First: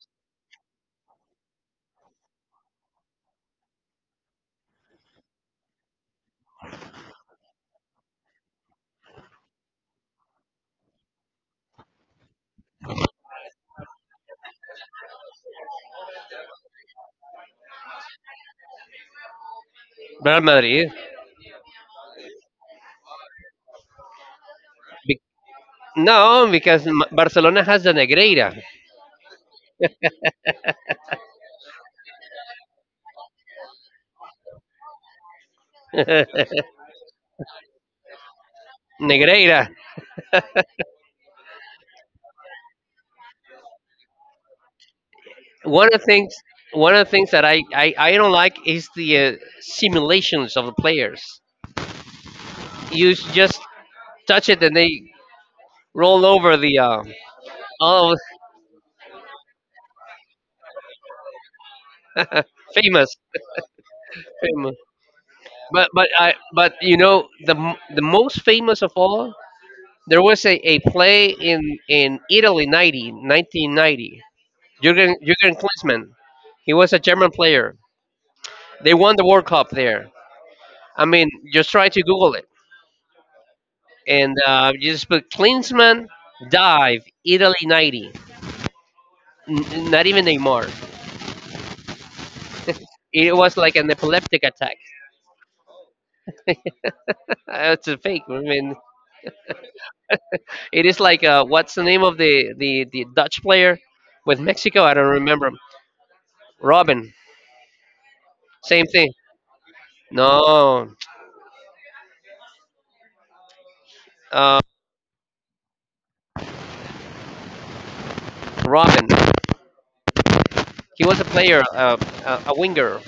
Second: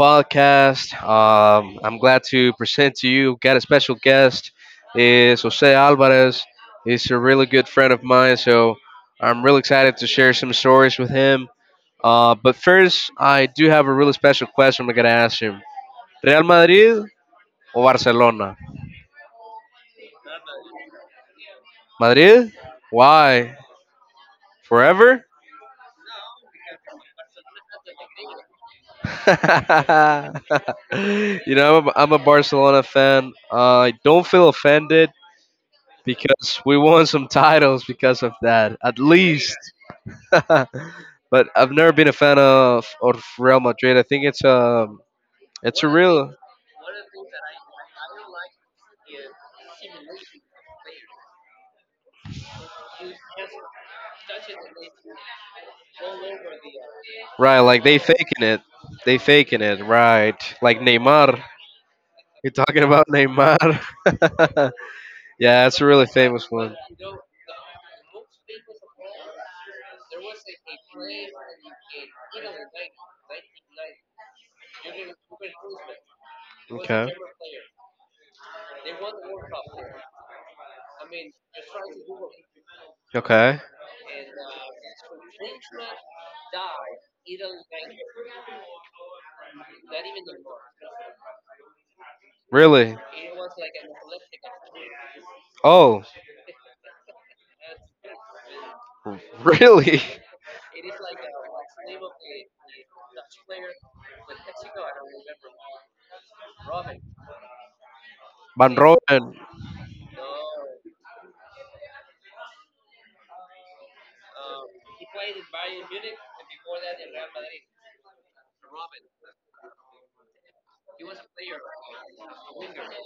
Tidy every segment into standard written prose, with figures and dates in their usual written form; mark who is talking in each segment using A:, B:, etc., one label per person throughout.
A: podcast. I'm glad to present to you. Got a special guest. Is Jose Alvarez. He's a really good friend of mine, so I'm really excited to share some stories with him. But first, I do have a really special question I'm gonna ask him: Real Madrid or Barcelona?
B: Real Madrid.
A: Madrid? Why? Forever?
B: No, because Barcelona has the Negreira.
A: I'm a Barcelona fan. I don't feel offended because we won some titles because of that, at least.
B: Negreira.
A: But I've never been a fan of Real Madrid. I think it's a
B: One of the
A: real
B: things, one of the things that I don't like is the simulations of the players. You just touch it and they roll over the
A: right. Like
B: all of-
A: they faking it, right? Like Neymar. You're talking about
B: famous,
A: Neymar.
B: famous.
A: Yeah, it's a
B: But
A: really
B: but I
A: famous
B: but
A: one.
B: you know the the most famous of all. There was a play in Italy 90, 1990. Jurgen Klinsmann. He was a
A: Okay.
B: German player. They won the World Cup there. I mean, just try to Google it,
A: Okay.
B: and you just put Klinsmann dive Italy 90. Not even Neymar.
A: Really?
B: It was like an epileptic attack.
A: Oh,
B: It's a fake. I mean,
A: really?
B: it is like what's the name of the, the Dutch player with Mexico? I don't remember. Robin.
A: Van
B: Same thing.
A: Royen.
B: No, uh, Robin. He was a player, a winger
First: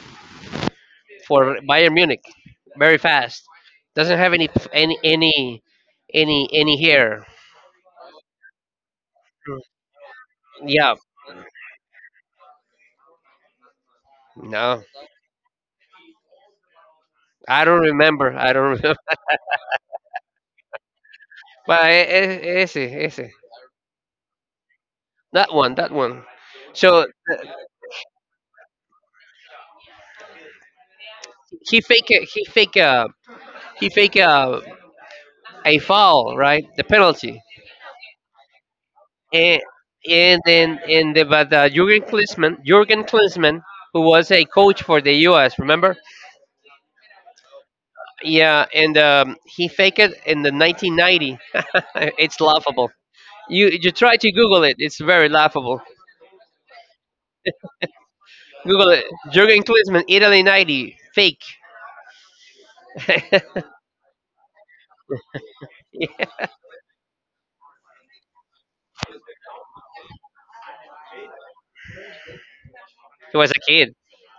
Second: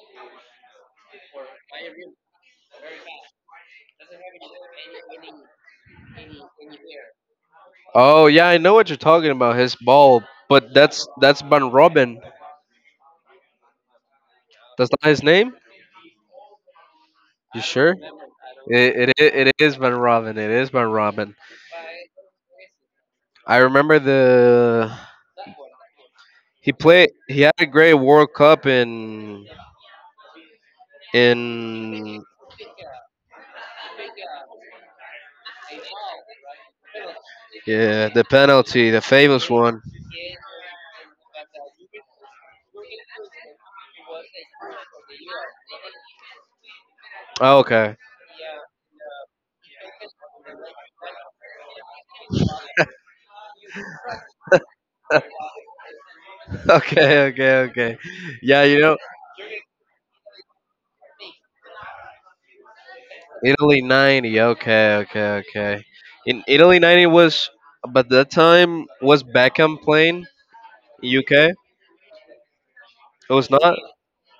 B: for Bayern Munich. Very fast. Doesn't have any hair.
A: Oh yeah, I know what you're talking about. His ball, but
B: Yeah.
A: that's Van Robin.
B: No,
A: That's not his name. You
B: I don't
A: sure?
B: remember. I don't remember.
A: It is Van Robin. It is Van Robin.
B: But ese, ese,
A: I remember the
B: that one, that one.
A: he
B: So
A: played. He had a great World Cup
B: he fake,
A: in
B: a- he fake a, he fake a foul, right? The penalty,
A: yeah the penalty, the famous
B: and
A: one.
B: and then and the, but Jurgen Klinsmann, who was a coach for the U.S. Remember?
A: Oh, okay,
B: Yeah, and he faked it in the 1990. It's laughable. You try to Google it. It's very laughable.
A: okay, okay, okay. Yeah, you
B: Google
A: know
B: it. Jurgen Klinsmann, Italy 90, fake.
A: Italy '90. Okay, okay, okay. In Italy '90 was, but that time was Beckham playing in UK. It
B: He
A: was
B: was a
A: not
B: kid,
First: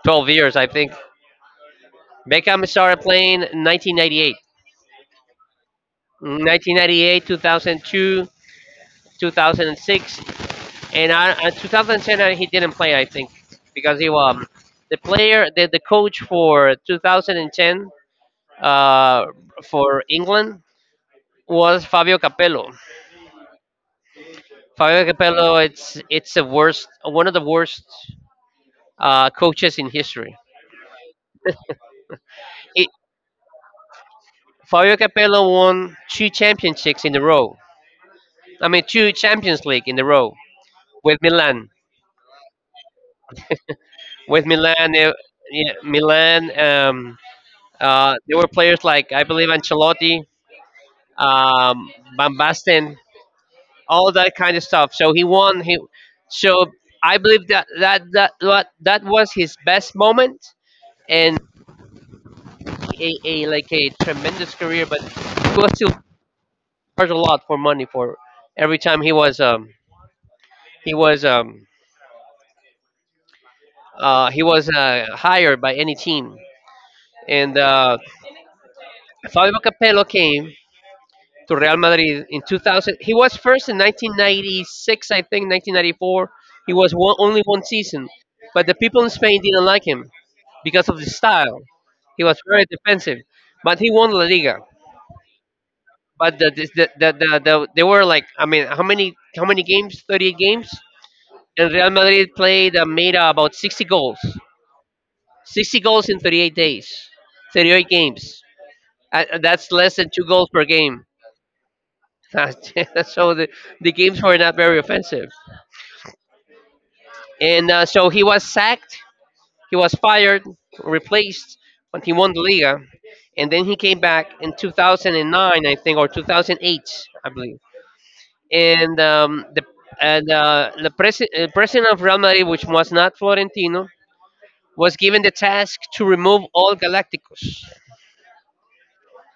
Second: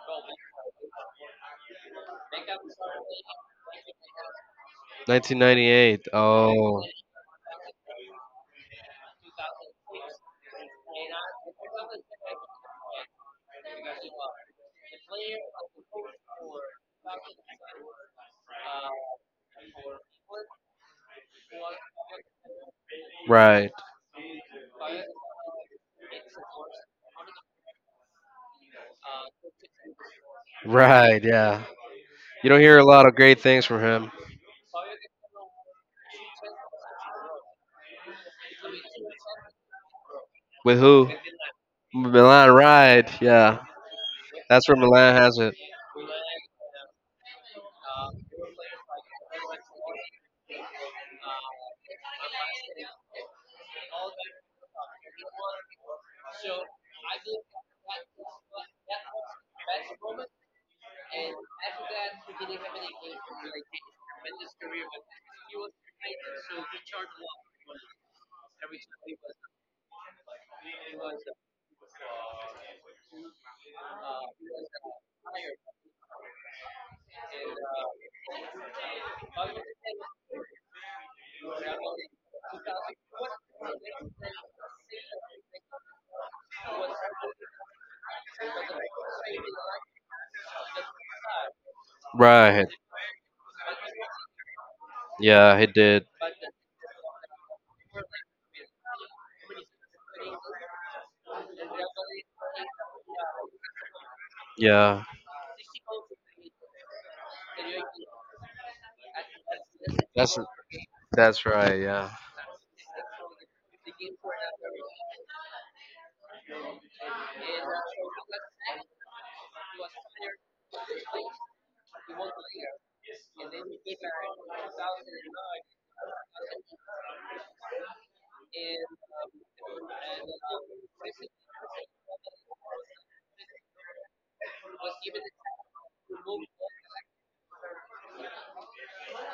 B: 12 years, I think. Beckham started playing in 1998,
A: 1998. Oh,
B: 1998, 2002, 2006, and and 2010. He didn't play, I think, because he the the coach for 2010, uh for England, was Fabio Capello.
A: right,
B: Fabio Capello, it's the worst, one of the worst coaches in history.
A: right. Yeah, you don't hear a
B: It,
A: lot of great things from him.
B: Fabio Capello won two championships in a row. I mean, two Champions League in a row
A: With who?
B: with Milan.
A: Milan, right? Yeah,
B: With
A: that's where
B: Milan,
A: Milan has it.
B: yeah, Milan. There were players like, I believe, Ancelotti, um, Van Basten, all that kind of stuff. So he won. He So I believe that that was his best moment and a like a tremendous career. But he was still charged a lot for money for every time he was he was um he was hired by any team and. Fabio Capello came to Real Madrid in 2000. He was first in 1996, I think, 1994. He was only one season, but the people in Spain didn't like him because of the style. He was
A: Right.
B: very defensive, but he won La Liga.
A: Yeah, he did.
B: But they were like, I mean, how many, how many games? 38 games, and Real Madrid played and made about 60 goals.
A: Yeah.
B: 60 goals in 38 days, 38 games. That's less than two
A: That's
B: goals per game.
A: that's right. Yeah.
B: So the games were not very offensive. And so he was sacked, he was fired, replaced when he won the Liga. And then he came back in 2009, I think, or 2008, I believe. And the president of Real Madrid, which was not Florentino, was given the task to remove all Galacticos.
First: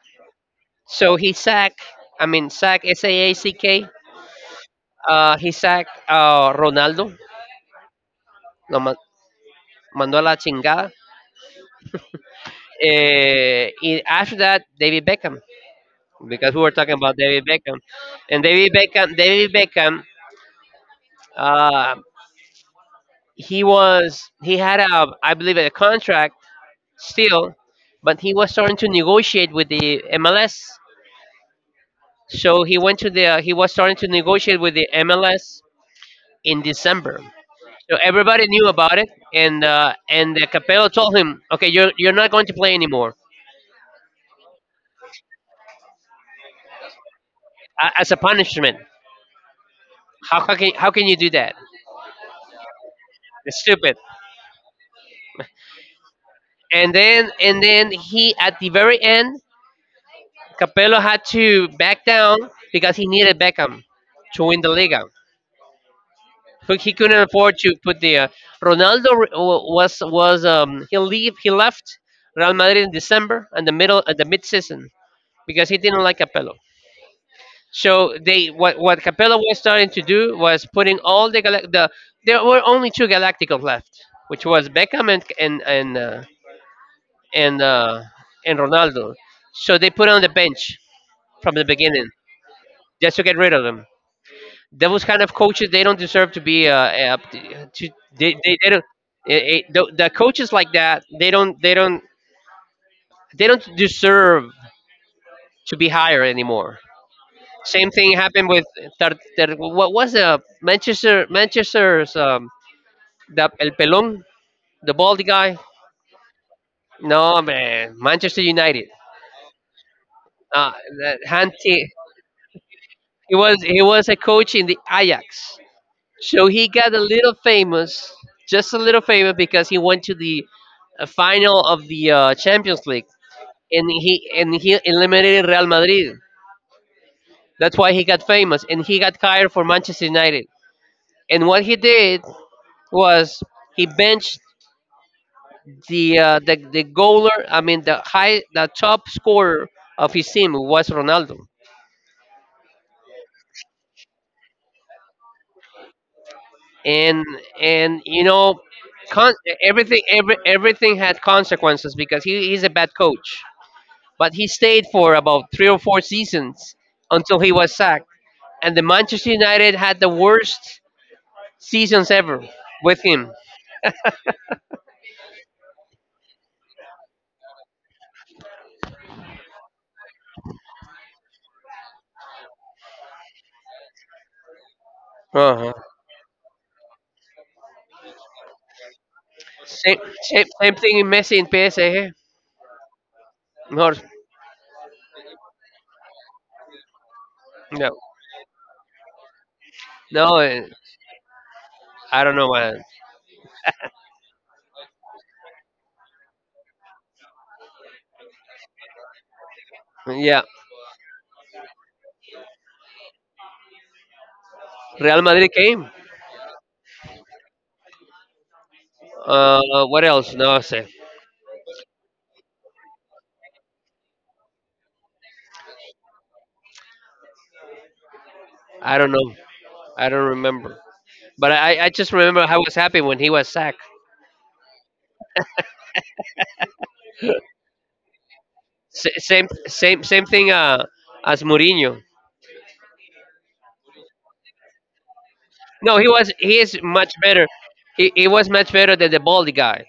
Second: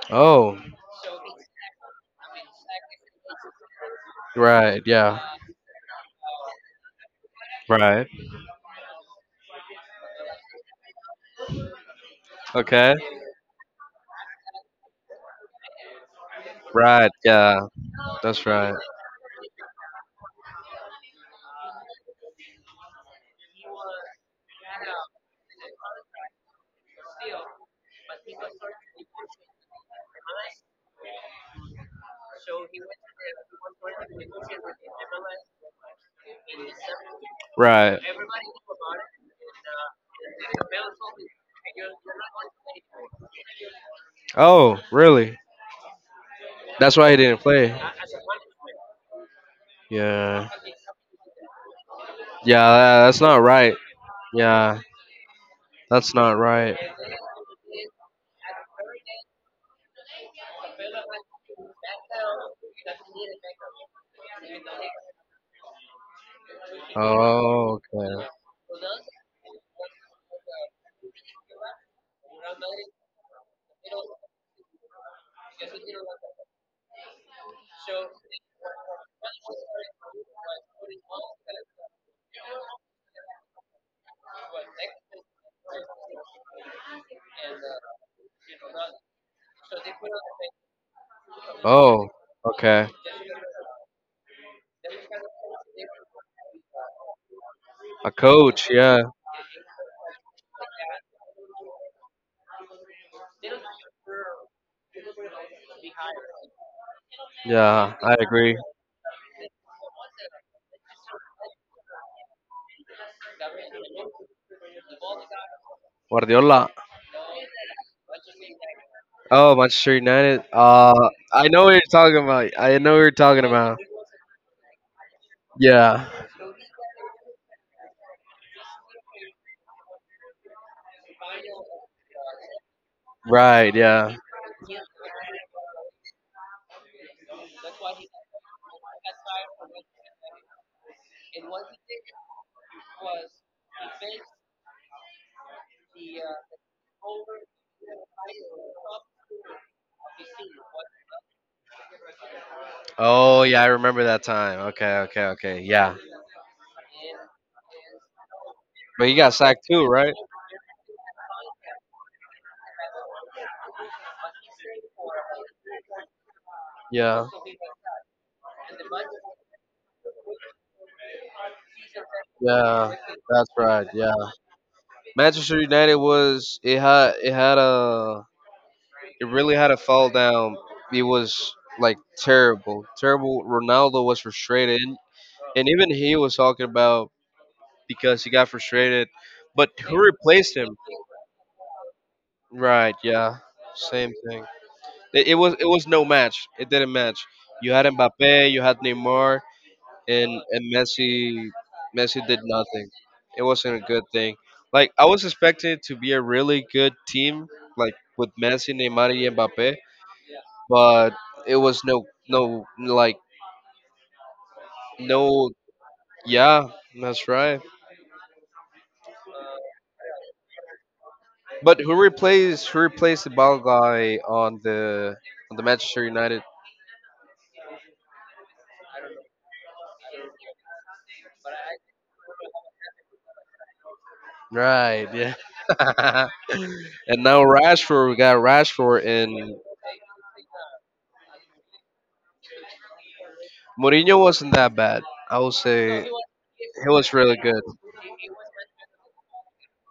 A: Oh,
B: So he sacked, I mean, sack, SAACK.
A: right. Yeah.
B: He sacked Ronaldo,
A: Right.
B: lo mandó a la chingada.
A: Okay.
B: After that, David Beckham, because we were talking
A: Right.
B: about David
A: Yeah.
B: Beckham, and
A: That's
B: David
A: right.
B: Beckham, uh, he was he had, a I believe, a contract still, but he was starting to negotiate with the MLS. So he was starting to negotiate with the MLS in December. So
A: Right.
B: everybody knew about it, and the Capello told him, "Okay, you're not going to play anymore
A: Oh, really? That's why he didn't play.
B: as a punishment.
A: Yeah.
B: How can you do that?
A: Yeah, that's not
B: It's
A: right.
B: stupid."
A: Yeah, that's not right.
B: And then, he at the very end, Capello had to back down because he needed Beckham to win the Liga. But he couldn't afford to
A: Oh,
B: put the
A: okay.
B: Ronaldo. Re- wa- was He left Real Madrid in December, and the middle at the mid season because he didn't like Capello. So they what Capello was starting to do was putting all the there were only two Galacticos left, which was Beckham and and uh, Ronaldo. So they put on the bench from the
A: Oh,
B: beginning
A: okay.
B: just to get rid of them. Those kind of coaches, they don't deserve to be
A: A coach,
B: they don't
A: yeah.
B: the coaches like that, they don't deserve to be higher anymore. Same
A: Yeah,
B: thing
A: I
B: happened
A: agree.
B: with what was the Manchester's the El Pelon, the baldy guy.
A: Guardiola.
B: No man, Manchester United.
A: Oh, Manchester United.
B: Uh, that
A: I know what you're
B: Hanti.
A: talking about. I know what you're talking about.
B: He was a coach in the Ajax.
A: Yeah.
B: So he got a little famous, just a little famous because he went to the final of the Champions League,
A: Right.
B: and
A: Yeah.
B: he eliminated Real Madrid. That's why he got famous and he got hired for Manchester United. And what he did was he benched the the goaler, I mean the top scorer of his team, was Ronaldo.
A: Oh, yeah. I remember that time. Okay. Okay. Okay. Yeah.
B: And and
A: But he got
B: con-
A: sacked too, right?
B: everything had consequences because he's a bad coach, but he stayed for about three or four seasons
A: Yeah.
B: until he was sacked. And the Manchester United had the worst seasons ever
A: Yeah.
B: with him.
A: That's right. Yeah. Manchester United was it had a he really had a fall down. It was like terrible, terrible. Ronaldo was frustrated, and
B: Uh-huh.
A: even he was talking about because he got frustrated. But who
B: Same, same,
A: replaced him?
B: same thing in Messi in PSA, eh?
A: Right, yeah,
B: No,
A: same thing. It was it was no match. It didn't match. You had
B: no,
A: Mbappe, you had Neymar, and
B: no.
A: Messi.
B: I
A: Messi
B: don't
A: did
B: know what.
A: nothing. It wasn't a good thing. Like I was expecting it to be a really good team, like with Messi, Neymar, and Mbappe,
B: Yeah,
A: but it was no no like
B: Real
A: no
B: Madrid came.
A: yeah that's right
B: Uh, what else? No,
A: but who replaced the ball guy on the Manchester United
B: I don't know. I don't remember. But I just remember I was happy when he was sacked.
A: right yeah and now Rashford we got Rashford
B: S- same,
A: and
B: same, same thing. As Mourinho.
A: Mourinho wasn't that bad I would say
B: No, he was. He is
A: he was
B: much
A: really
B: better.
A: good
B: He was much better than the baldy guy.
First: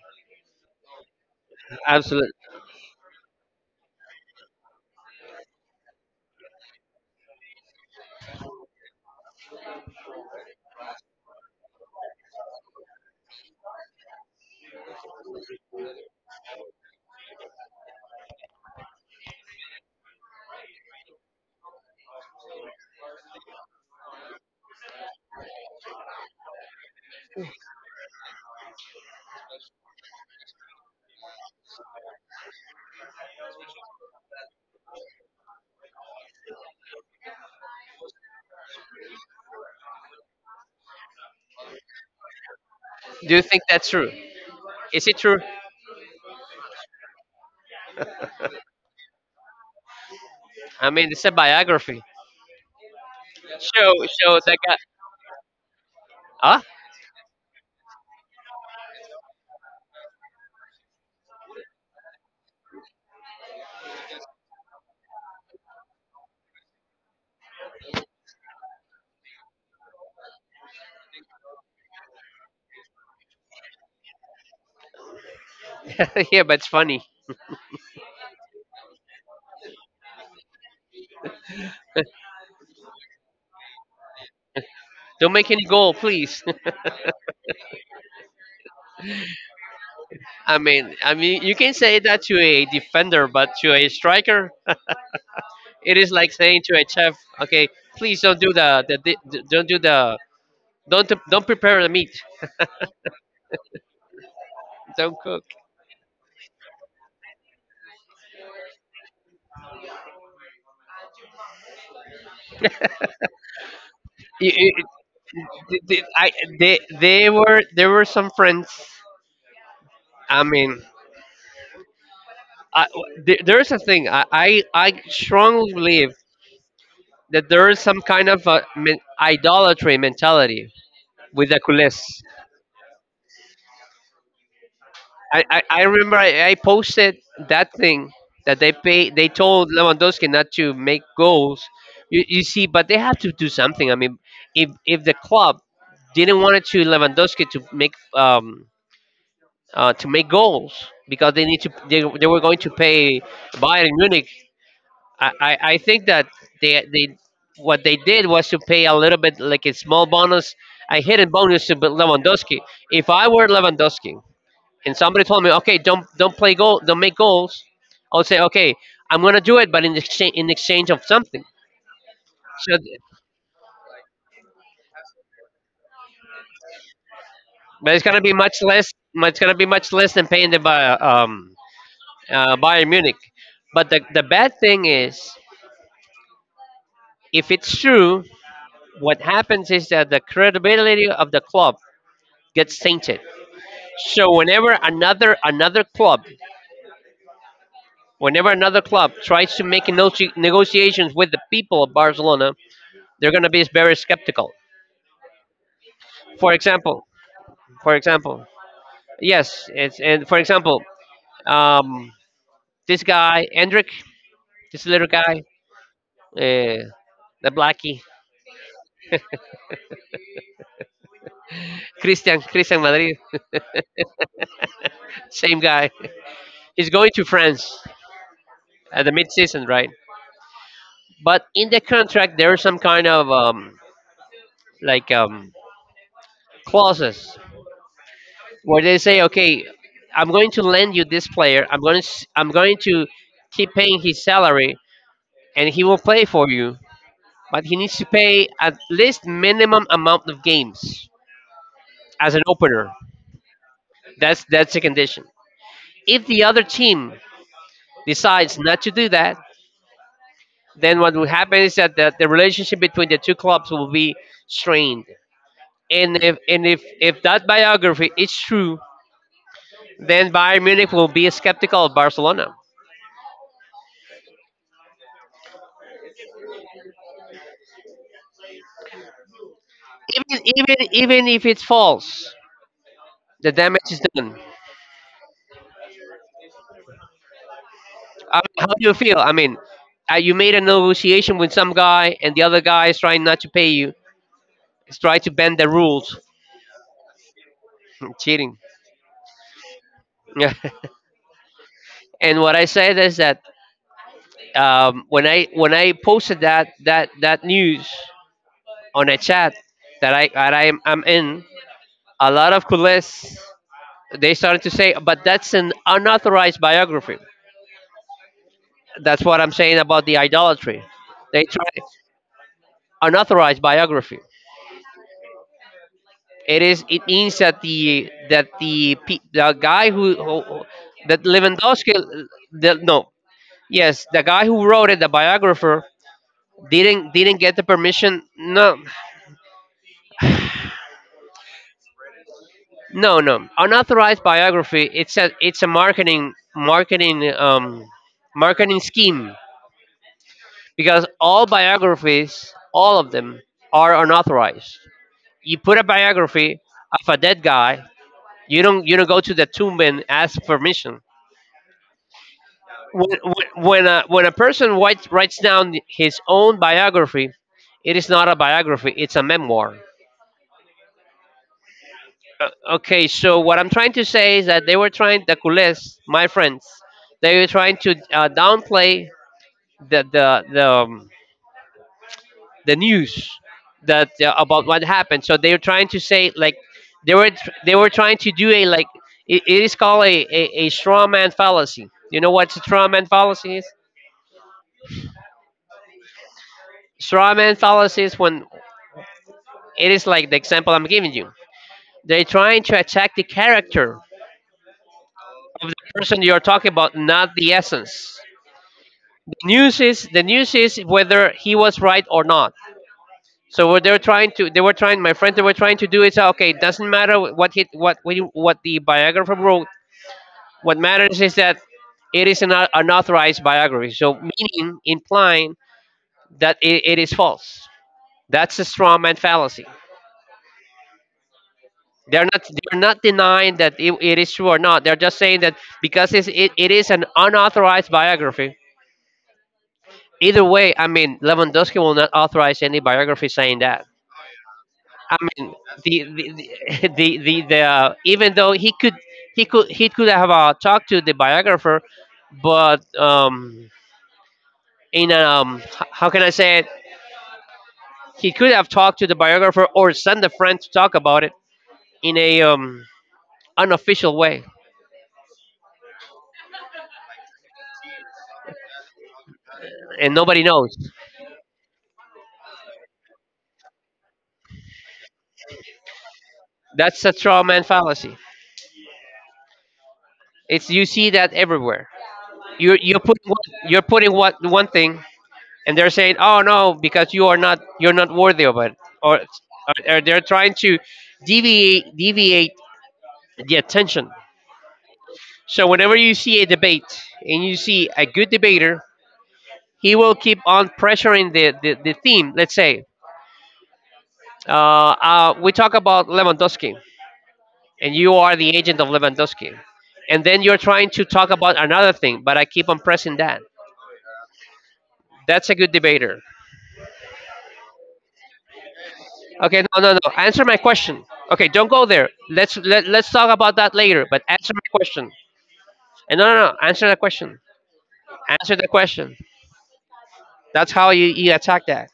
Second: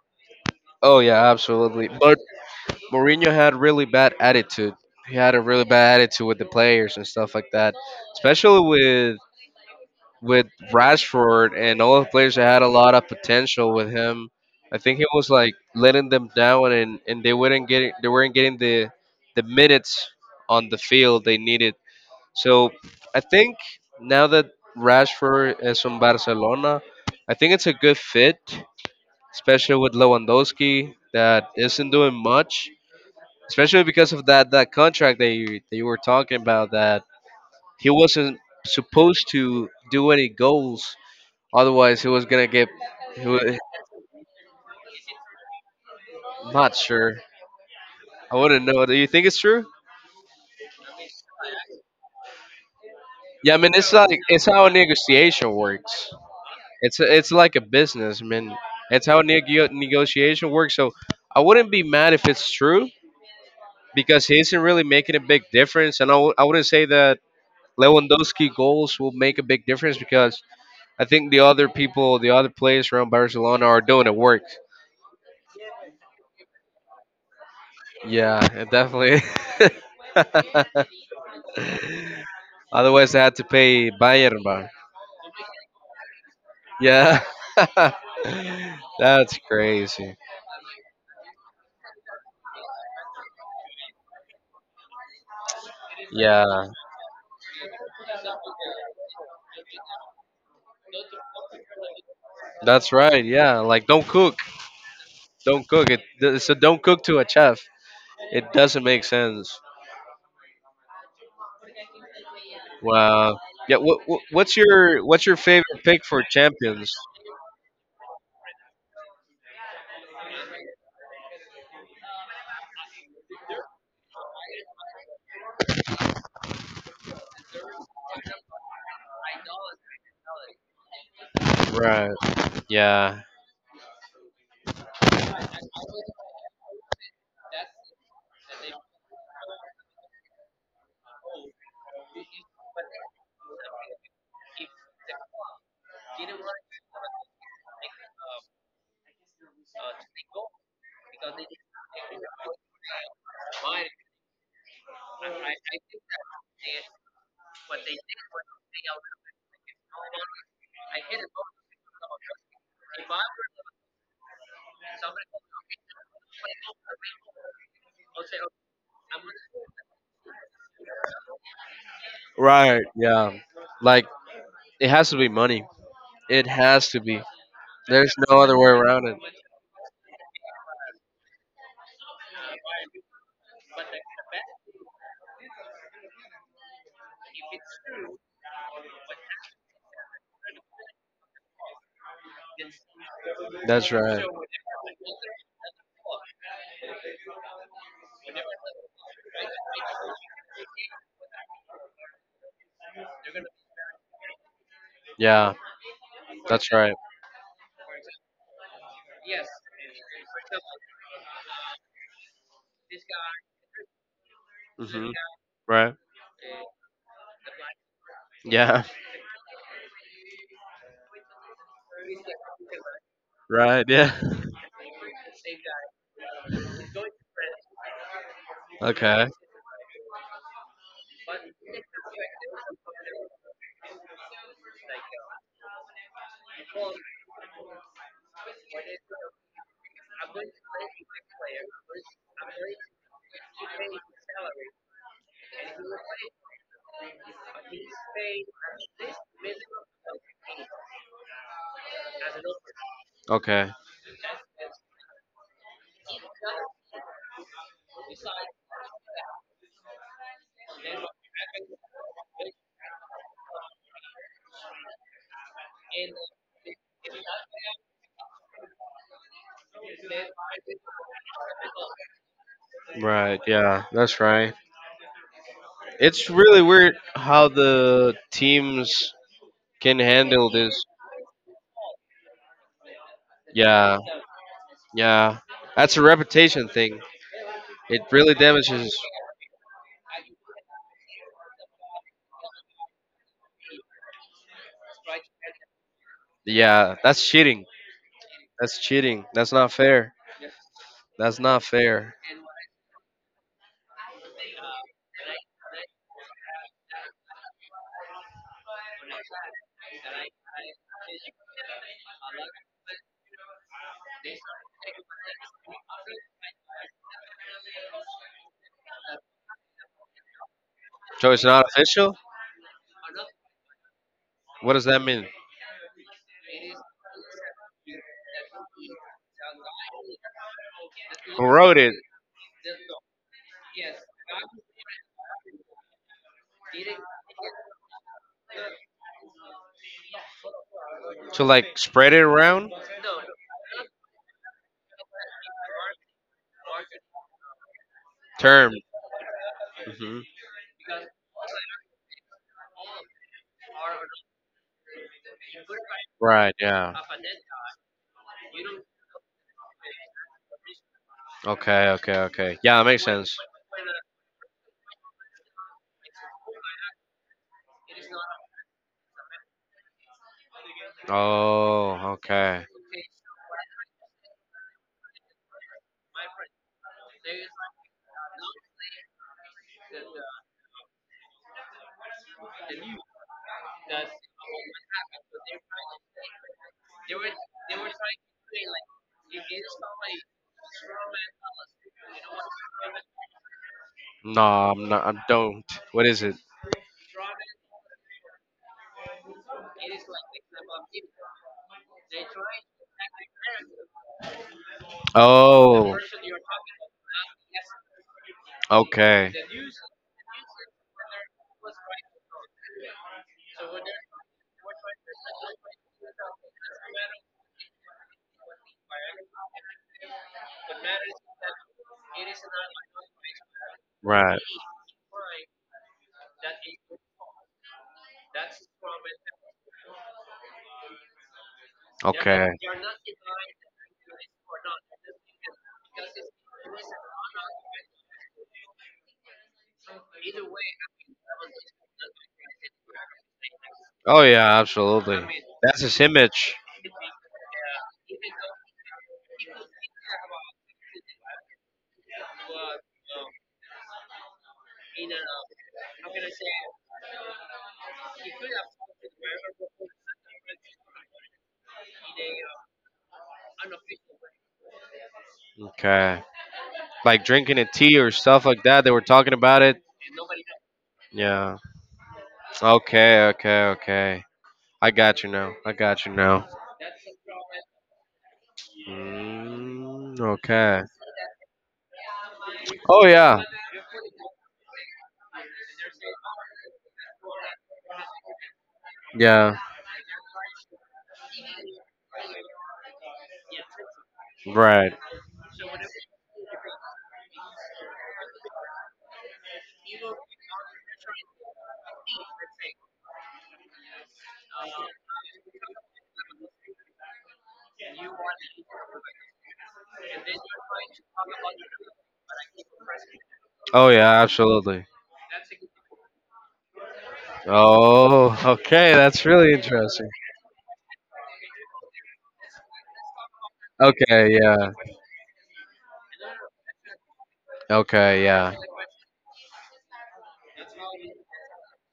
A: oh yeah absolutely but
B: Absolutely.
A: Mourinho had really bad attitude he had a really bad attitude with the players and stuff like that especially with Rashford and all the players that had a lot of potential with him. I think he was like letting them down and they weren't getting the minutes on the field they needed. So I think now that Rashford is from Barcelona, I think it's a good fit, especially with Lewandowski that isn't doing much, especially because of that contract that you were talking about that he wasn't supposed to do any goals. Otherwise, he was gonna get. He
B: Do you
A: was,
B: think that's true? Is it true?
A: not sure. I wouldn't know. Do you think it's true?
B: I mean, it's a biography.
A: Yeah, I mean,
B: Show,
A: it's like
B: show
A: it's
B: that
A: how a
B: guy.
A: negotiation works.
B: Huh?
A: It's like a business, I mean. It's how negotiation works. So I wouldn't be mad if it's true because he isn't really making a big difference, and I wouldn't say that Lewandowski goals will make a big difference because I think the other people, the other players around Barcelona are doing the work.
B: Yeah, but it's funny.
A: Yeah, it definitely. Otherwise, I had to pay Bayern bar.
B: Don't make any goal, please.
A: Yeah. That's crazy.
B: I mean, you can say that to a defender, but to a striker, it is like
A: Yeah,
B: saying to a chef, "Okay, please don't do the, di- d don't do don't prepare the meat,
A: that's right. Yeah, like don't cook.
B: don't cook."
A: Don't cook. It's a don't cook to a chef. It doesn't make sense. Wow. Yeah.
B: You-
A: What's
B: you-
A: your what's your
B: the-
A: favorite
B: the-
A: pick for
B: I,
A: champions?
B: they were there were some friends. I mean, I, there is a thing. I strongly believe that there is some kind of idolatry mentality with the Kulis.
A: Right. Yeah.
B: I remember I posted that thing that they pay. They told Lewandowski not to make goals. You see, but they have to do something. I mean, if the club didn't want it to Lewandowski to make goals because they were going to pay Bayern Munich. I think that they what they did was to pay a little bit, like a small bonus, a hidden bonus to Lewandowski. If I were Lewandowski and somebody told me, okay, don't play goal, don't make goals, I'll say, okay, I'm gonna do it, but in exchange of something. So,
A: Right.
B: th-
A: Yeah. Like it has to be money. It has to be.
B: but it's
A: There's
B: gonna be
A: no other
B: much
A: way
B: less.
A: around it.
B: It's gonna be much less than paying the by Bayern Munich. But the bad thing is, if it's true, what happens is that the credibility of the club gets tainted.
A: That's right.
B: So whenever another club, whenever another club tries to make negotiations with the people of Barcelona, they're going to be very skeptical.
A: Yeah,
B: For
A: that's right.
B: example, for example, yes, it's and for example, um, this guy Hendrik, this little
A: Hmm.
B: guy,
A: Right.
B: the blackie,
A: Yeah.
B: Christian Madrid,
A: Right. Yeah.
B: same guy. He's going to France at the
A: Okay.
B: mid-season, right? But in the contract, there are some kind of like um, clauses where they say, okay, I'm going to lend you this player. I'm going to keep paying his salary, and he will play for you. But he needs to pay at least minimum amount of games as an opener.
A: Okay.
B: That's a condition. If the other team decides not to do that, then what will happen is that the relationship between the two clubs will be strained. And if that biography is true, then Bayern Munich will be skeptical of Barcelona.
A: Right, yeah, that's right. It's really weird how the teams can
B: even
A: handle this.
B: even even if it's false, the damage
A: Yeah,
B: is done.
A: yeah. That's a reputation thing. It really
B: I mean, how do
A: damages.
B: you feel? I mean, you made a negotiation with some guy, and the other guy is trying not to pay you. He's trying to bend the rules.
A: Yeah, that's cheating.
B: Cheating.
A: That's cheating. That's not fair.
B: Yeah.
A: That's not fair.
B: And what I said is that when I posted that news on a chat that I'm in, a lot of coolest, they started to say, but that's an unauthorized biography. That's what I'm saying about the idolatry.
A: So it's
B: They try.
A: not official?
B: Unauthorized biography.
A: What does that mean?
B: It is. It means the guy who that Lewandowski,
A: Corroded.
B: the, no, yes, the guy who wrote it, the biographer, didn't get the permission. No,
A: To like spread it around?
B: no, no. Unauthorized biography. It's a marketing marketing um
A: Term.
B: marketing scheme
A: Hmm.
B: because all biographies, all of them, are unauthorized. You put a
A: Right,
B: biography
A: yeah.
B: of a dead guy. You don't go to the tomb and ask permission
A: Okay, okay, okay. Yeah, that makes
B: when,
A: sense.
B: when a when a person writes down his own biography, it is not a biography; it's a memoir.
A: Oh, okay.
B: Okay, so what I'm trying to say is that they were trying, the culés, my friends, they were trying to downplay the the the, um, the news that, about what happened. So they were trying to say like they were trying to do a like it is called a straw man fallacy. You know what straw man fallacy is?
A: No, I'm not. I don't. What is it?
B: Straw man fallacy is when it is like the example I'm giving you. They're trying to attack the character of the
A: Oh.
B: person you're talking about, not the essence. The
A: Okay.
B: news is the news is whether he was right or not. So what they were trying to do is, okay, it doesn't matter what the biographer wrote. What matters is that it is an unauthorized biography. So
A: Right.
B: meaning, implying that it is false. That's a straw man fallacy. They're not
A: Okay.
B: they're not denying that it is true or not. They're just saying that because it is an unauthorized biography. Either way, I mean, Lewandowski will not authorize any biography saying that.
A: Oh yeah,
B: I
A: absolutely.
B: mean,
A: That's his
B: the
A: image.
B: the even though he could have talked to the biographer, but how can I say it? He could have talked to the biographer or send a friend to talk about it in a unofficial way,
A: Okay. Like drinking a tea or stuff like that. They were talking about it.
B: and nobody knows.
A: Yeah. Okay, okay, okay. I got you now. I got you now.
B: That's a straw man fallacy.
A: Mm,
B: It's,
A: okay.
B: you see that everywhere.
A: Oh yeah.
B: You're putting what one thing, and they're saying, "Oh no, because you're not worthy of it," or,
A: Yeah.
B: or they're trying to deviate the attention.
A: Right.
B: So whenever you see a debate and you see a good debater, he will keep on pressuring the theme. Let's say, we talk about Lewandowski, and you are the agent of Lewandowski, and then you're trying to talk about another thing, but I keep on pressing that.
A: Oh yeah, absolutely.
B: That's a good debater.
A: Oh, okay, that's really
B: Okay, no, no,
A: interesting.
B: no. Answer my question. Okay, don't go there. Let's talk about that later. But
A: Okay,
B: answer my
A: yeah.
B: question. And no, no, no. Answer the question.
A: Okay, yeah.
B: Answer the question. That's how you attack that.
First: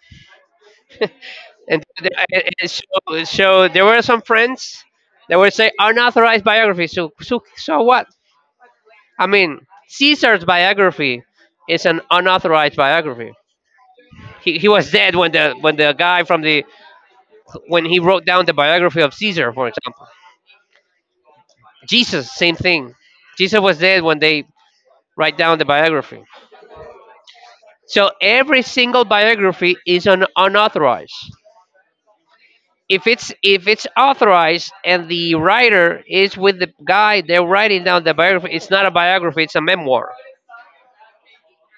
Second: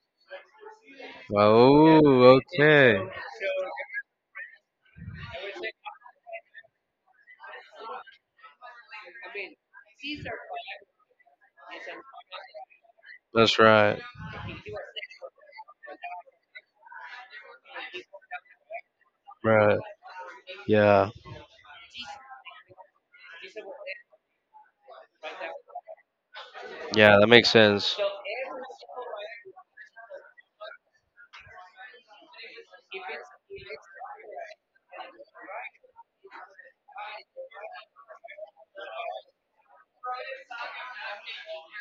B: And, th-
A: Oh,
B: and- and
A: okay.
B: so there were some friends that would say unauthorized biography. So what? I mean, Caesar's biography is an unauthorized biography.
A: That's right.
B: He was dead when the guy from the when he wrote down the biography of Caesar, for
A: Right.
B: example.
A: Yeah.
B: Jesus, same thing. Jesus was dead when they write down the biography.
A: Yeah, that makes sense.
B: So every single biography is an unauthorized. If it's authorized and the writer is with the guy they're writing down the biography, it's not a biography, it's a memoir.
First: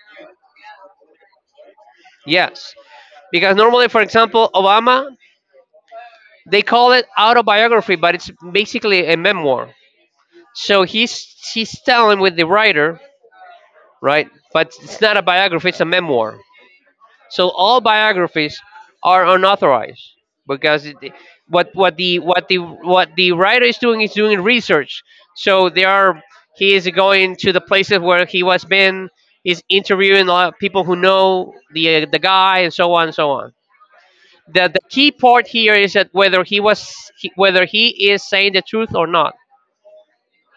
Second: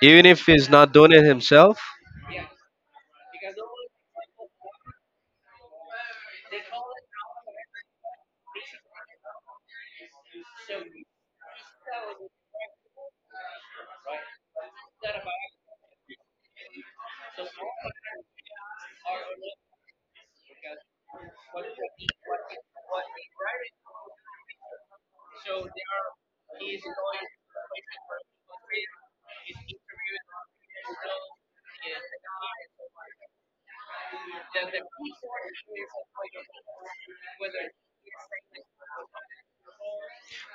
A: Even if he's not doing it himself?
B: Yes. Because normally, for example, Obama, they call it autobiography, but it's basically a memoir. So he's telling with the writer, right? But it's not a biography, it's a memoir. So all biographies are unauthorized because it, what what the writer is doing research. So there are He is going to the places where he was been. He's interviewing a lot of people who know the guy and so on and so on. The key part here is that whether he is saying the truth or not.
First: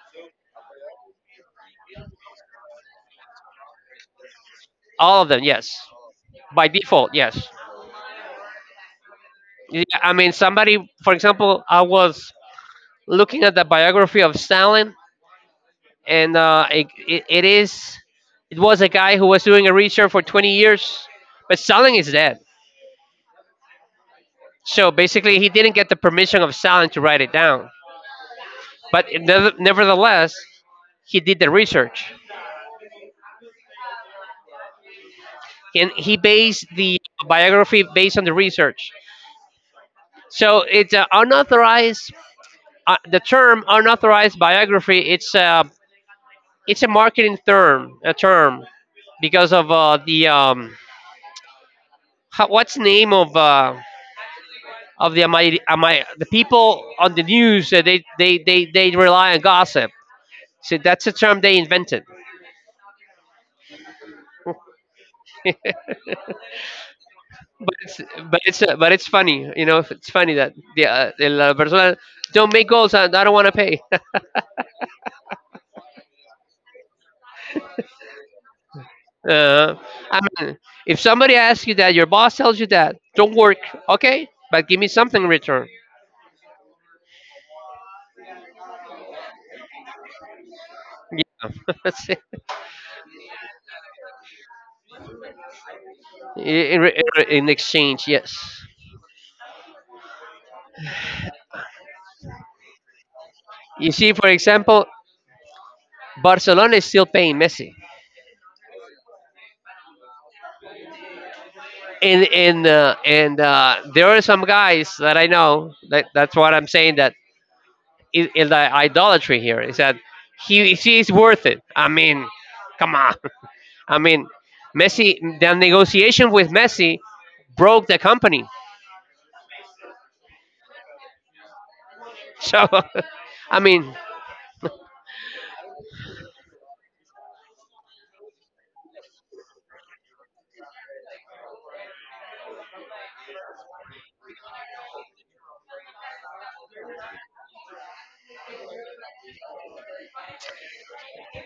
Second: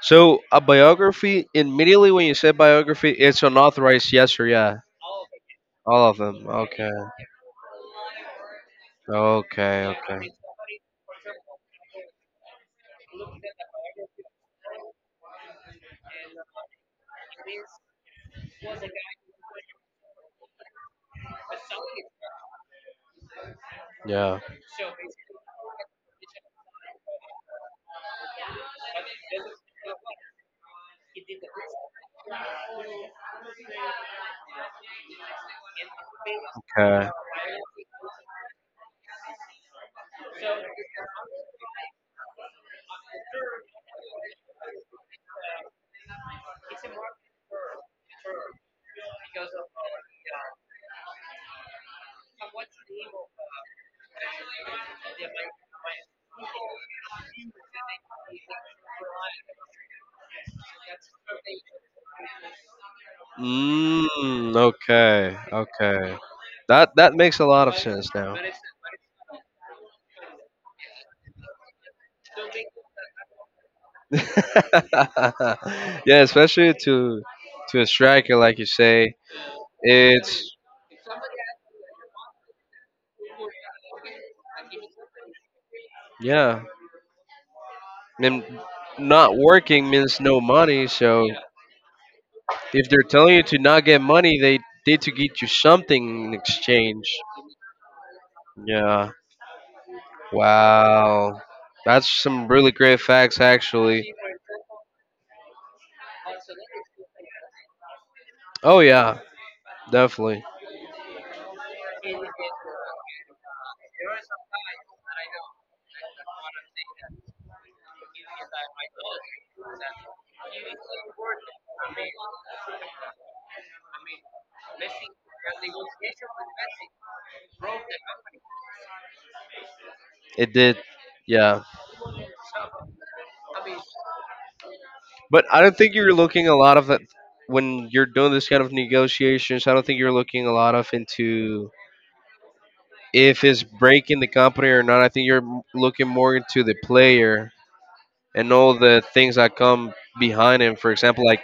A: So a biography immediately when you say biography, it's unauthorized. Yes or yeah,
B: All of them, yes.
A: all of them.
B: By
A: Okay.
B: default, yes. Yeah,
A: Okay.
B: I
A: Okay.
B: mean, somebody, for example, I was looking at the biography of Stalin, and it was a guy who was doing a research for 20 years, but Stalin is dead.
A: Yeah.
B: So basically, he didn't get the permission of Stalin to write it down. But nevertheless, he did the research, and he based the
A: Okay.
B: biography based on the research. So it's, unauthorized. The term unauthorized biography. It's a marketing term, a term because of what's the name of, the people on the news, they rely on gossip. So that's a term they invented.
A: Mm, okay, okay. That that makes a lot of
B: But it's
A: sense now.
B: but it's funny, you know. If It's funny that the La Barcelona don't make goals. I don't want to pay.
A: Yeah, especially to a striker like you say,
B: uh, I
A: it's
B: mean, if somebody asks you that, your boss tells you that, don't work, okay? But give me something in return.
A: yeah. And not working means no money. So
B: That's it.
A: if they're telling you to not get money, they did to get you something in
B: in, in
A: exchange.
B: in exchange, yes.
A: Yeah. Wow. That's some really great facts,
B: You see,
A: actually.
B: for example, Barcelona is still paying Messi.
A: Oh yeah, definitely.
B: And there are some guys that I know that, that's what I'm saying, that is the idolatry here, is that he, she is worth it. I mean, come on. I mean, Messi the negotiation with Messi broke the company.
A: It did. Yeah.
B: So I mean,
A: But I don't think you're looking a lot of it when you're doing this kind of negotiations. I don't think you're looking a lot of into if it's breaking the company or not. I think you're looking more into the player and all the things that come behind it. For example, like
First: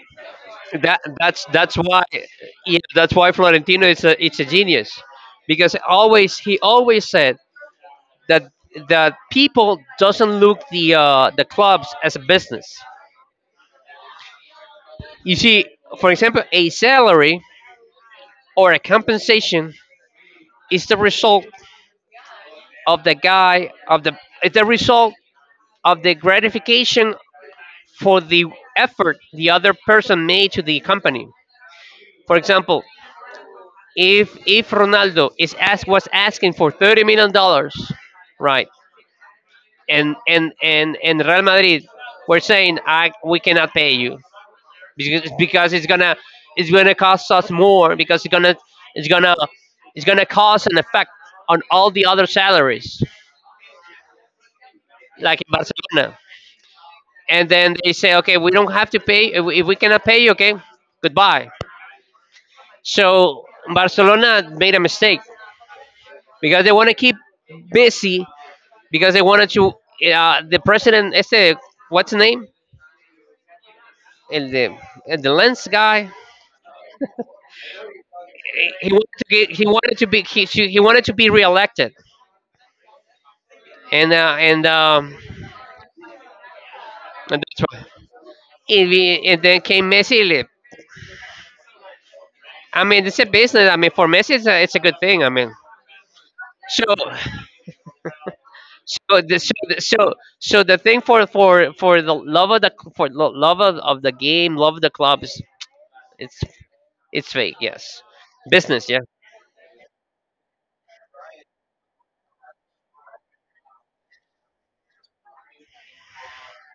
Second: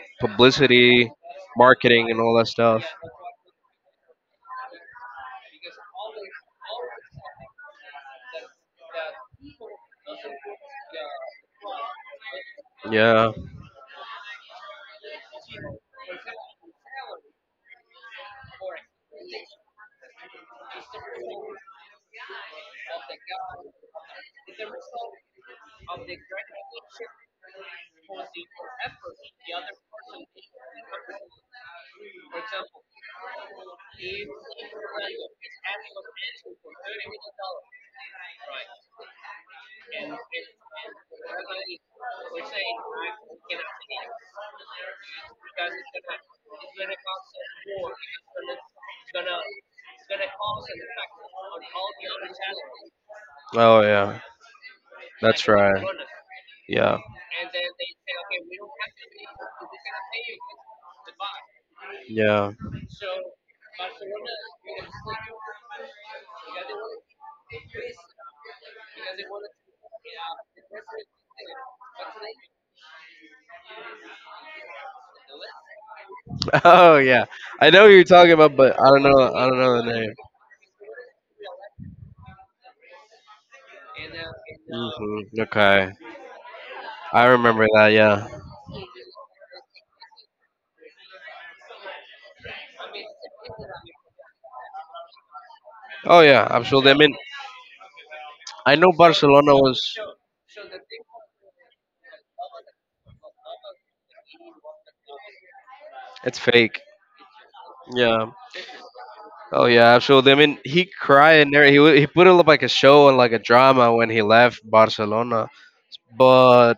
B: that
A: publicity,
B: that's that's why,
A: marketing, and all that
B: yeah,
A: stuff.
B: that's why Florentino is a it's a genius because, always, he always said that people doesn't look the clubs as a business.
A: Yeah.
B: You see, for example, a salary or a compensation is the result of the guy of the it's the result of the gratification for the effort the other person made to the company. For example, if Ronaldo is asked was asking for $30 million, right, and Real Madrid were saying, I we cannot pay you, because it's gonna cost us more because it's gonna it's gonna cause an effect on all the other salaries,
A: Oh yeah.
B: like
A: That's
B: in
A: right.
B: Barcelona.
A: Yeah.
B: And then they say, okay, we don't have to pay. If we cannot pay you, okay, goodbye.
A: Yeah.
B: So Barcelona made a mistake because they want to keep busy because they wanted to, the president este, what's his name, and the lens guy,
A: Oh yeah. I know who you're talking about,
B: he
A: but I
B: he
A: don't
B: wanted to
A: know. I
B: get
A: don't know the name.
B: he wanted to be reelected, and uh, and um,
A: Hmm. Okay. I
B: and that's
A: remember
B: why.
A: that. Yeah.
B: And then came Messi. I mean, it's a business. I mean, for Messi, it's a good thing. I mean,
A: Oh yeah, absolutely. I
B: so
A: mean, I know
B: so the, so
A: Barcelona was.
B: the- so so the thing for the love of the love of the game, love of the club is
A: It's
B: it's
A: fake.
B: it's fake. Yes,
A: Yeah.
B: business. Yeah,
A: Oh yeah, absolutely. I mean, he cried and everything. He he put it up like a show and like a drama when he left Barcelona. But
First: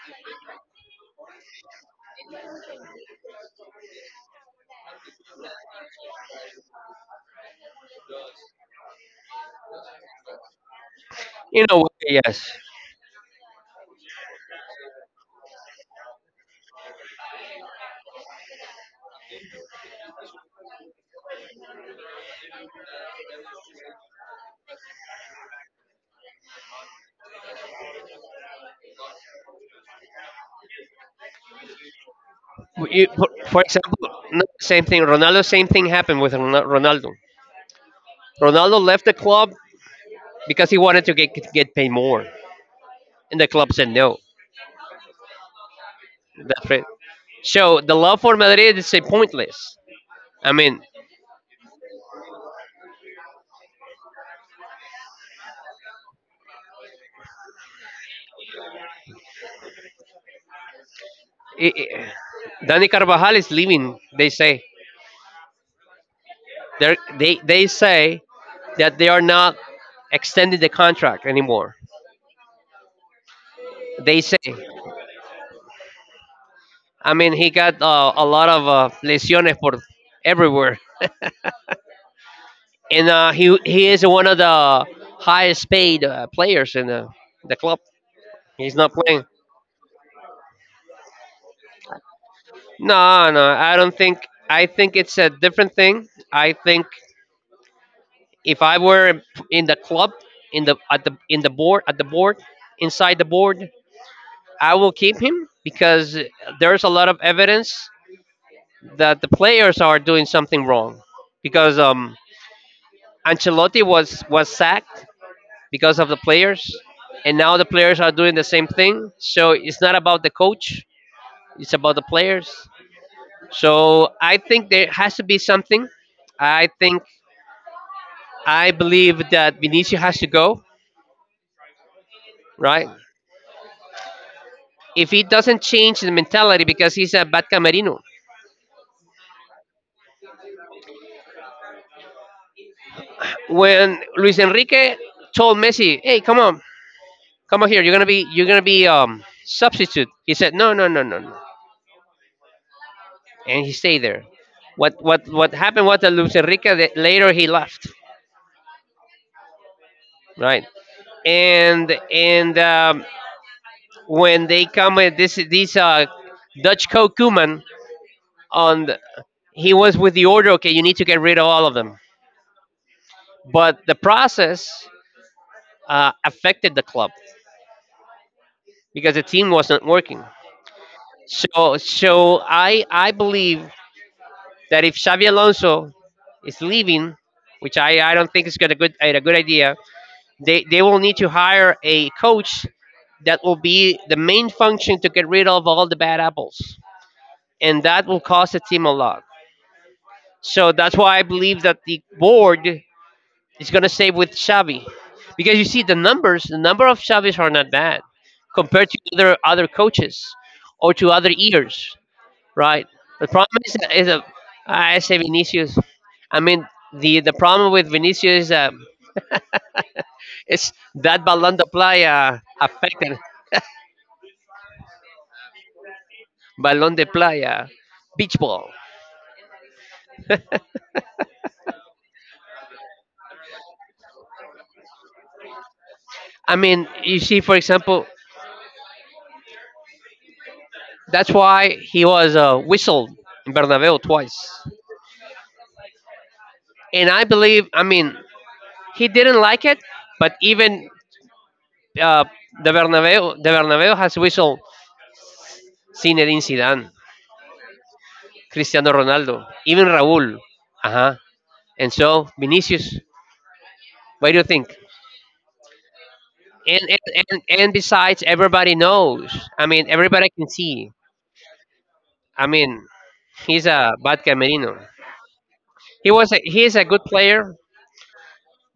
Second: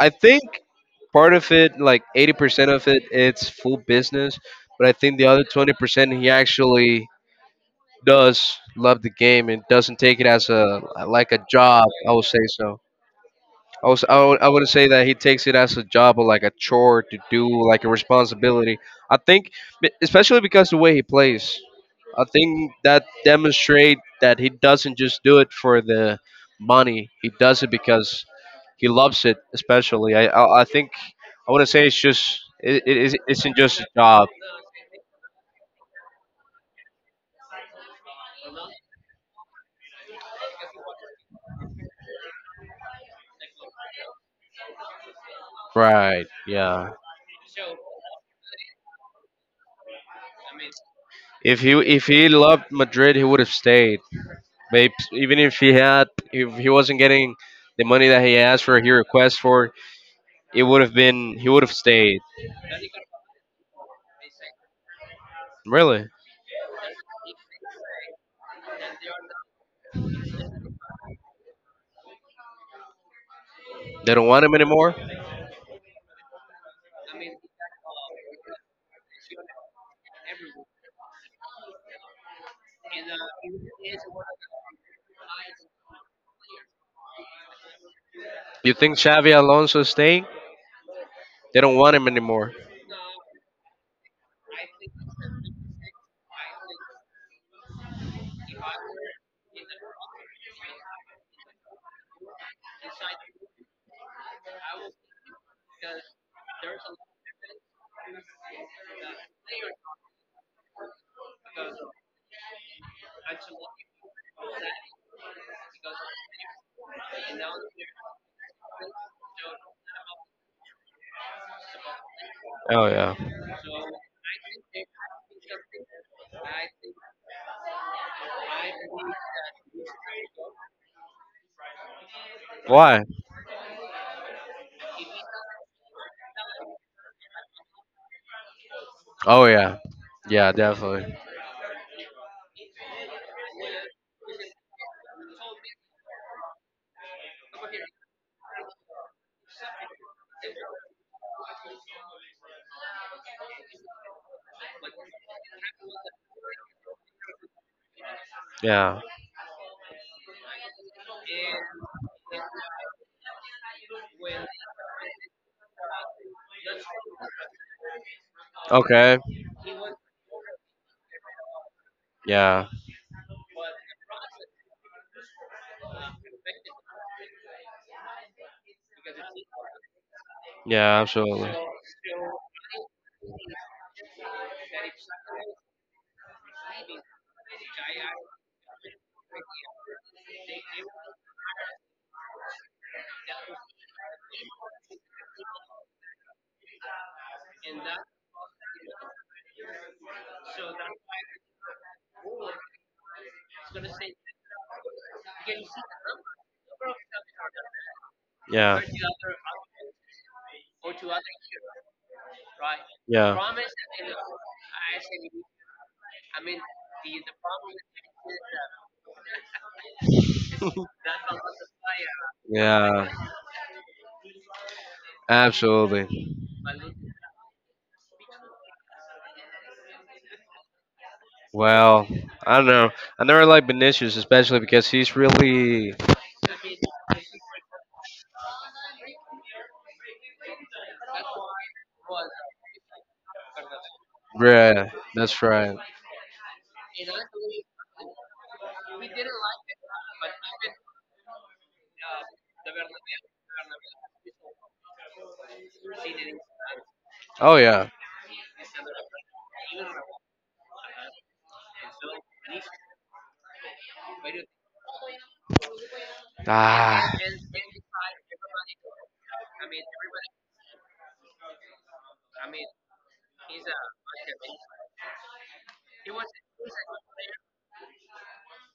A: I think part of it, like 80% of it, it's full business. But I think the other 20%, he actually does love the game and doesn't take it as a like a
B: you
A: job.
B: know.
A: I would say
B: Yes.
A: so. I would not say that he takes it as a job or like a chore to do, like a responsibility. I think, especially because the way he plays, I think that demonstrate that he doesn't just do it for the money. He does it because he loves it. Especially, I think I wouldn't say it's just it, it it
B: For,
A: isn't
B: for
A: just a
B: example,
A: job.
B: no, same thing. Ronaldo. Same thing happened with Ronaldo. Ronaldo left the club because he wanted to get paid more, and the club said no.
A: Right.
B: That's right.
A: Yeah.
B: So the love for Madrid is a pointless. I mean,
A: If he loved Madrid, he would have stayed. Babes, even if he had, if he wasn't getting the money that he asked for, he requested for, it would have been, he would have
B: I
A: stayed.
B: Danny Carvajal is leaving. They say.
A: Really?
B: They say that they are not extending the contract anymore.
A: They
B: They
A: don't
B: say.
A: want him anymore?
B: I mean, he got, a lot of, lesiones for everywhere, and, he is one of the highest paid players in the club. He's
A: You
B: not
A: think
B: playing.
A: Xavi Alonso is staying? They don't want him anymore.
B: No, no, I don't think. I think it's a different thing. I think if I were in the club, in the board, inside the board, I will keep him because there's a lot of evidence that the players are doing something wrong. Because Ancelotti was sacked because of the players, and now the players are doing the same thing. So it's not about the coach; it's about the players.
A: Oh, yeah.
B: So I think there has to be something. I think I believe that Vinicius has to go. Right?
A: Why?
B: If he doesn't change the mentality, because he's a bad camerino.
A: Oh, yeah. Yeah, definitely.
B: When Luis Enrique told Messi, "Hey, come on, come on here. You're gonna be, substitute," he said, "No, no, no, no, no," and he stayed there. What happened was that Luis Enrique, that later he left,
A: Yeah.
B: right? And when they come with this Dutch coach Koeman, on, the,
A: Okay.
B: he was with the order. Okay, you need to get rid of all of them.
A: Yeah.
B: But the process, affected the club because the team wasn't working.
A: Yeah, absolutely.
B: So I believe that if Xavi Alonso is leaving, which I don't think is gonna good a good idea, they will need to hire a coach that will be the main function to get rid of all the bad apples. And that will cost the team a lot. So that's why I believe that the board is gonna stay with Xavi. Because you see the numbers, the number of Xavis are not bad
A: Yeah.
B: compared to other coaches or to other ears. Right. The
A: Yeah.
B: problem is a, I say, Vinicius. I mean, the problem with Vinicius is that it's that balón de Playa
A: Yeah.
B: affected,
A: Absolutely.
B: balón de Playa, beach ball.
A: Well, I don't know. I never liked Vinicius, especially because he's really.
B: I mean, you see, for example, that's why he was, whistled in Bernabeu twice.
A: Yeah, that's right.
B: And I believe, I mean, he didn't like it, but even, uh, the Bernabeu, has whistled Zinedine Zidane,
A: Oh yeah.
B: Cristiano Ronaldo, even Raúl. Uh-huh. And so, Vinicius, what do you think? And
A: Ah.
B: and, and besides, everybody knows. I mean, everybody can see. I mean, he's a bad Camerino. He is a good player,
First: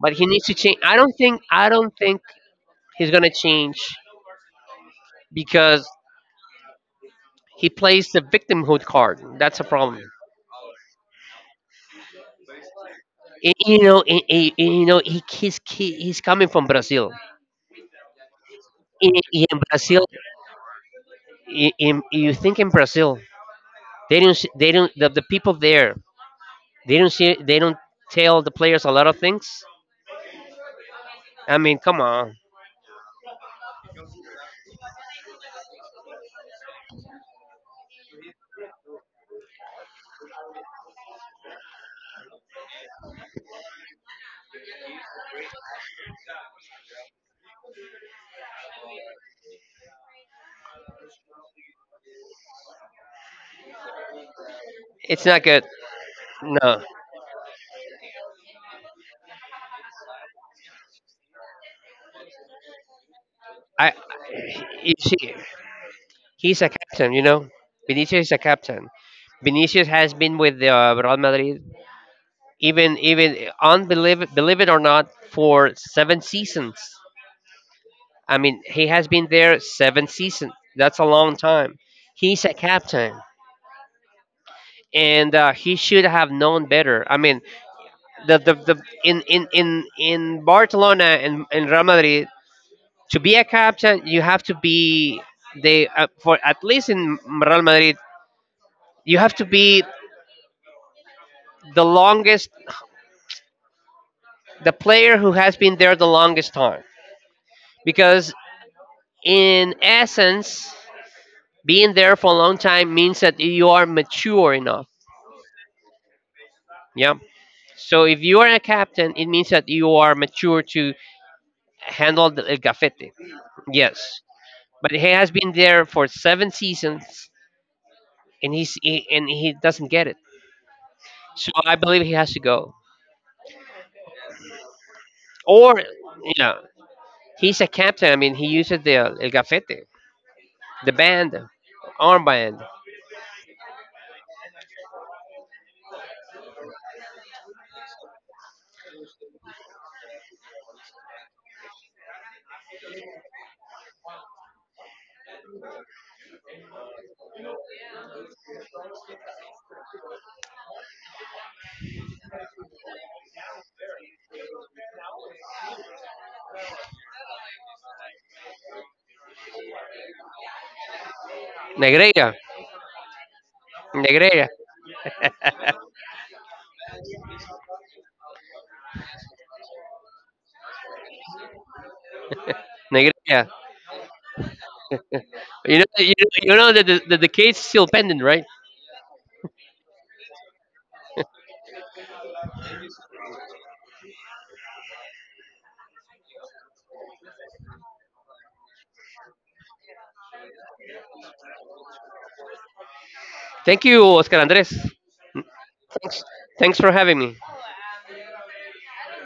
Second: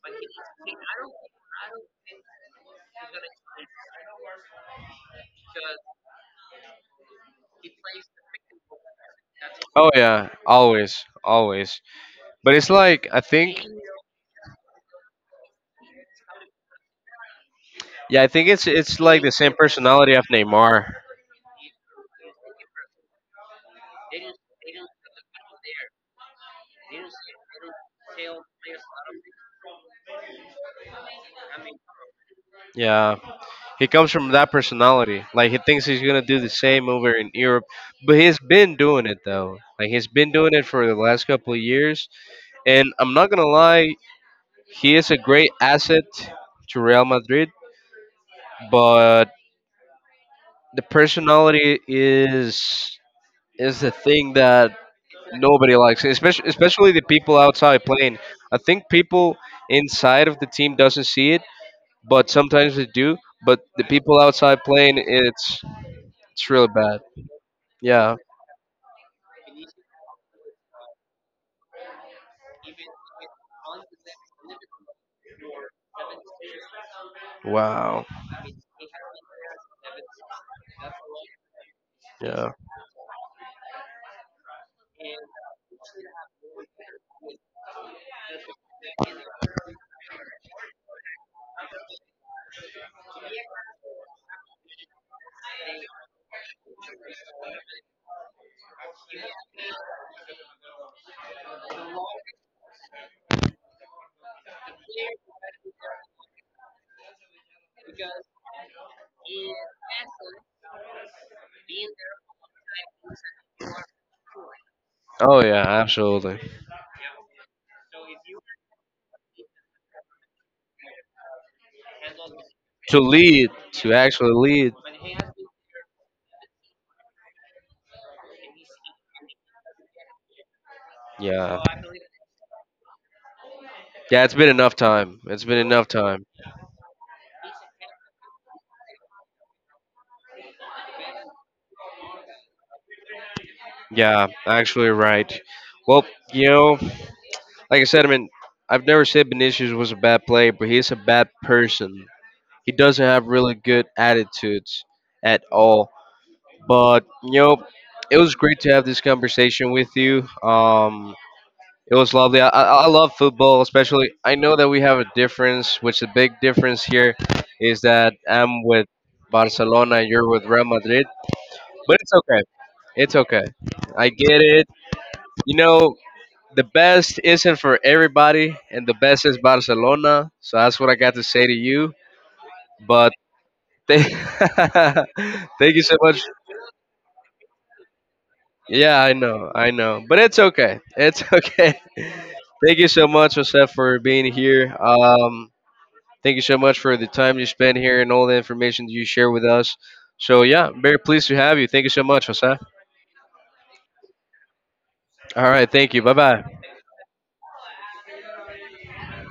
B: but he needs to change. I don't think he's gonna change because he plays the victimhood card. That's a
A: Oh
B: problem.
A: yeah, always, always. But it's like I think,
B: And, you know, he's coming from Brazil.
A: yeah, I think it's
B: In,
A: like the same
B: in Brazil,
A: personality of Neymar.
B: you think in Brazil, they don't, the people there. They don't see. They don't tell the players a lot of things. I mean, come on,
A: Yeah, he comes from that personality. Like he thinks he's gonna do the same over in Europe, but he's been doing it though. Like he's been doing it for the last couple of years, and I'm not gonna lie, he is a great asset to Real Madrid. But the personality is the thing that
B: it's not good.
A: nobody likes it, especially
B: No,
A: especially the people outside playing. I think people inside of the team doesn't see it, but sometimes they do. But the
B: I.
A: people outside
B: You
A: playing,
B: see,
A: it's
B: he's
A: really
B: a
A: bad.
B: captain. You know,
A: Yeah.
B: Vinicius is a captain. Vinicius has been with the, Real Madrid, even unbelieve believe it or not, for 7 seasons.
A: Wow.
B: I mean, he has been there 7 seasons. That's a long time. He's
A: Yeah.
B: a captain, and, he should have known better. I mean, the in Barcelona and in Real Madrid, to be a captain, you have to be the for at least, in Real Madrid, you have to be the longest the player who has been there the longest time, because, in essence, being there for a long time means that you are mature enough.
A: Oh yeah, absolutely.
B: Yeah, so if you are a captain, it means that you are mature to handle the el
A: To
B: gafete.
A: lead, to
B: Yes,
A: actually lead.
B: but he has been there for 7 seasons, and and he doesn't get it. So
A: Yeah.
B: I believe he has to go.
A: Yeah, it's been enough time. It's been
B: Or,
A: enough time.
B: you know, he's a captain. I mean, he uses the, el gafete, the band, armband,
A: Yeah, actually right. Well, you know, like I said, I mean, I've never said Vinicius was a bad player, but he's a bad person. He doesn't have really good attitudes at all. But you know, it was great to have this conversation with you. It was lovely. I love football, especially. I know that we have a difference, which the big difference here is that I'm with Barcelona, and you're with Real Madrid. But it's
B: negrera,
A: okay. It's okay. I get
B: negrera,
A: it. You know, the best isn't for everybody, and the best is Barcelona. So that's what I got to say to you. But
B: negrera.
A: thank, thank
B: You
A: you
B: know,
A: so
B: you,
A: much.
B: you know that the case is still pending, right?
A: Yeah, I know, but it's okay. It's okay. Thank you so much, Joseph, for being here. Thank you so much for the time you spent here and all the information you share with us. So yeah, very pleased to have you. Thank you so much, Joseph.
B: Thank you, Oscar Andres.
A: All right, thank you. Bye bye.
B: Thanks for having me.